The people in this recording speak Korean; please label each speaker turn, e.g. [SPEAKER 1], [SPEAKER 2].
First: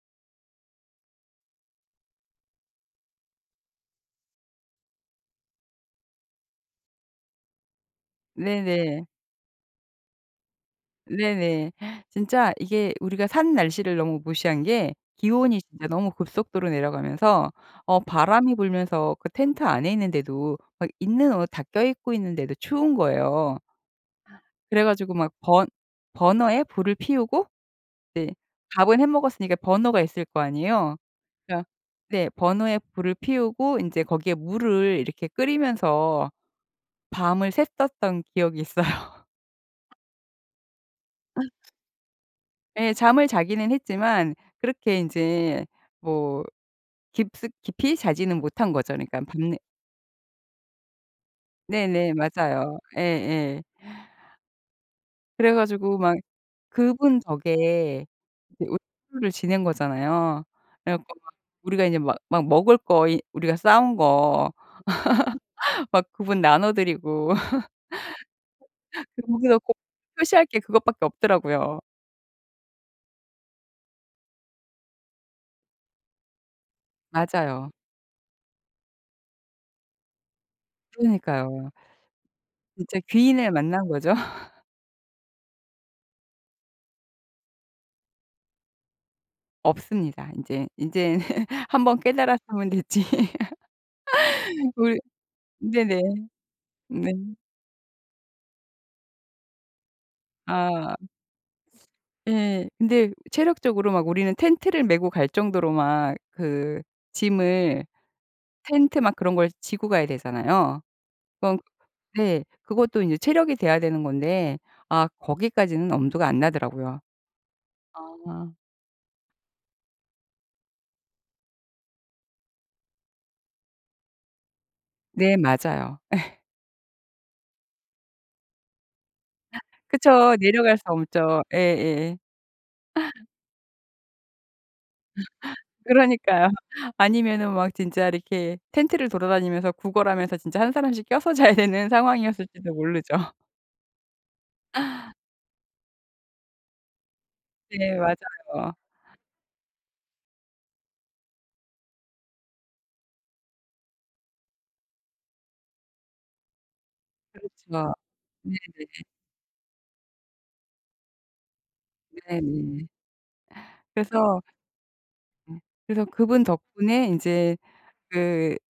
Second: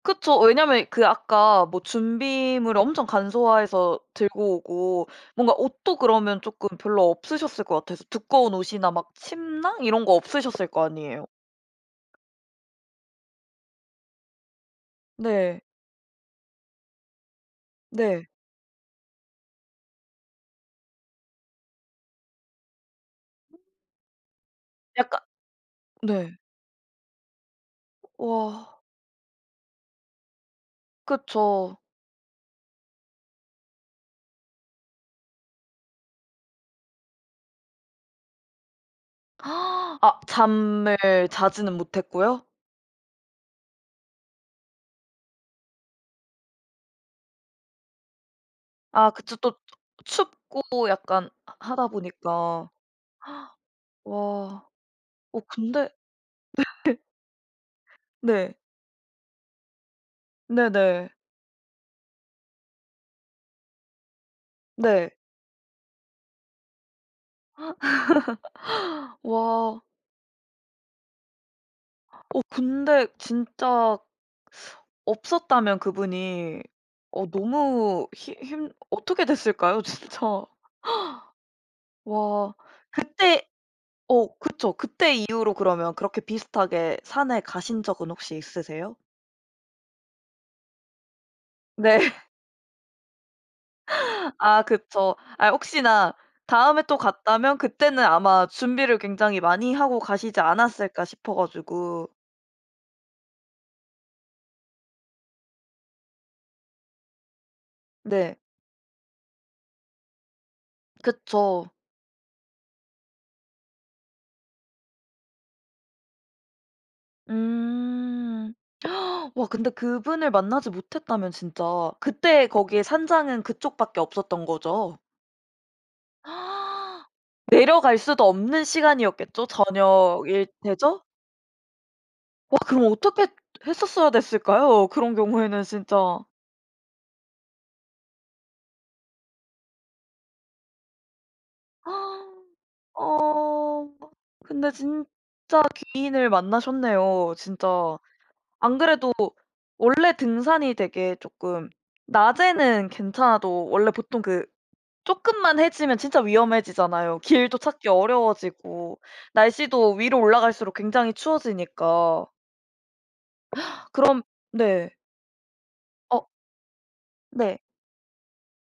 [SPEAKER 1] 그쵸. 왜냐하면 그 아까 뭐 준비물을 엄청 간소화해서 들고 오고 뭔가 옷도 그러면 쪼끔 별로 없으셨을 것 같아서 두꺼운 옷이나
[SPEAKER 2] 네네.
[SPEAKER 1] 막 침낭 이런 거 없으셨을 거 아니에요.
[SPEAKER 2] 네네. 진짜 이게 우리가 산 날씨를 너무 무시한 게 기온이
[SPEAKER 1] 네.
[SPEAKER 2] 진짜 너무 급속도로 내려가면서 어
[SPEAKER 1] 네.
[SPEAKER 2] 바람이 불면서 그 텐트 안에 있는데도 막 있는 옷 다 껴입고 있는데도 추운 거예요. 아 그래 가지고
[SPEAKER 1] 약간
[SPEAKER 2] 막 번
[SPEAKER 1] 네.
[SPEAKER 2] 버너에 불을 피우고 네.
[SPEAKER 1] 와.
[SPEAKER 2] 밥은 해 먹었으니까 버너가 있을 거 아니에요. 그러니까
[SPEAKER 1] 그쵸.
[SPEAKER 2] 네, 버너에 불을 피우고 인제 거기에 물을 이렇게 끓이면서 밤을 샜었던 기억이 있어요.
[SPEAKER 1] 아 잠을 자지는 못했고요?
[SPEAKER 2] 네, 잠을 자기는 했지만 그렇게 이제 뭐 깊숙 깊이 자지는 못 한거죠.
[SPEAKER 1] 아
[SPEAKER 2] 그러니까
[SPEAKER 1] 그쵸 또
[SPEAKER 2] 밤내
[SPEAKER 1] 춥고 약간 하 하다
[SPEAKER 2] 네네,
[SPEAKER 1] 보니까.
[SPEAKER 2] 맞아요. 예예.
[SPEAKER 1] 와 어
[SPEAKER 2] 그래
[SPEAKER 1] 근데
[SPEAKER 2] 가지고 막
[SPEAKER 1] 네.
[SPEAKER 2] 그분 덕에
[SPEAKER 1] 네.
[SPEAKER 2] [unintelligible] 를 지낸 거잖아요. 그래
[SPEAKER 1] 네네.
[SPEAKER 2] 갖고 막 우리가 이제 막 막 먹을 거 이 우리가 싸 온 거
[SPEAKER 1] 네.
[SPEAKER 2] 막 그분 나눠 드리고 그리 거기서 꼭
[SPEAKER 1] 와.
[SPEAKER 2] 표시할 게 그것밖에 없더라고요.
[SPEAKER 1] 어 근데 진짜 없었다면 그분이 어
[SPEAKER 2] 맞아요.
[SPEAKER 1] 너무 힘 힘 어떻게 됐을까요? 진짜.
[SPEAKER 2] 그러니까요.
[SPEAKER 1] 와
[SPEAKER 2] 진짜
[SPEAKER 1] 그때
[SPEAKER 2] 귀인을 만난 거죠.
[SPEAKER 1] 어 그쵸. 그때 이후로 그러면 그렇게 비슷하게 산에 가신 적은 혹시 있으세요?
[SPEAKER 2] 없습니다. 인제, 인제 1 번
[SPEAKER 1] 네.
[SPEAKER 2] 깨달았으면 됐지.
[SPEAKER 1] 아
[SPEAKER 2] 우리
[SPEAKER 1] 그쵸. 아
[SPEAKER 2] 네네.
[SPEAKER 1] 혹시나 다음에 또
[SPEAKER 2] 네.
[SPEAKER 1] 갔다면 그때는 아마 준비를 굉장히 많이 하고 가시지
[SPEAKER 2] 아.
[SPEAKER 1] 않았을까 싶어 가지고.
[SPEAKER 2] 예, 근데 체력적으로 막 우리는 텐트를 메고 갈 정도로 막 그 짐을
[SPEAKER 1] 네.
[SPEAKER 2] 텐트 막 그런 걸 지고 가야 되잖아요. 그건
[SPEAKER 1] 그쵸.
[SPEAKER 2] 네, 그것도 이제 체력이 돼야 되는 건데 아 거기까지는 엄두가 안 나더라고요. 아.
[SPEAKER 1] 음 와 근데 그분을 만나지 못했다면 진짜 그때 거기에 산장은 그쪽 밖에 없었던 거죠?
[SPEAKER 2] 네 맞아요.
[SPEAKER 1] 내려갈 수도 없는 시간이었겠죠?
[SPEAKER 2] 그쵸.
[SPEAKER 1] 저녁일
[SPEAKER 2] 내려갈 수
[SPEAKER 1] 테죠?
[SPEAKER 2] 없죠. 예, 예예.
[SPEAKER 1] 와 그럼 어떻게 했었어야 됐을까요? 그런 경우에는 진짜.
[SPEAKER 2] 그러니까요. 아니면은 막 진짜 이렇게 텐트를 돌아다니면서 구걸하면서 진짜 1 사람씩 껴서 자야 되는 상황이었을지도 모르죠.
[SPEAKER 1] 아 근데 진짜 귀인을 만나셨네요
[SPEAKER 2] 네,
[SPEAKER 1] 진짜.
[SPEAKER 2] 맞아요.
[SPEAKER 1] 안 그래도 원래 등산이 되게 쪼끔 낮에는 괜찮아도 원래 보통 그 쪼끔만 해지면 진짜 위험해지잖아요. 길도 찾기
[SPEAKER 2] 그렇죠.
[SPEAKER 1] 어려워지고
[SPEAKER 2] 네네.
[SPEAKER 1] 날씨도 위로 올라갈수록 굉장히 추워지니까.
[SPEAKER 2] 네네.
[SPEAKER 1] 그럼
[SPEAKER 2] 그래서
[SPEAKER 1] 네.
[SPEAKER 2] 예 그래서
[SPEAKER 1] 어.
[SPEAKER 2] 그분 덕분에 인제
[SPEAKER 1] 네.
[SPEAKER 2] 그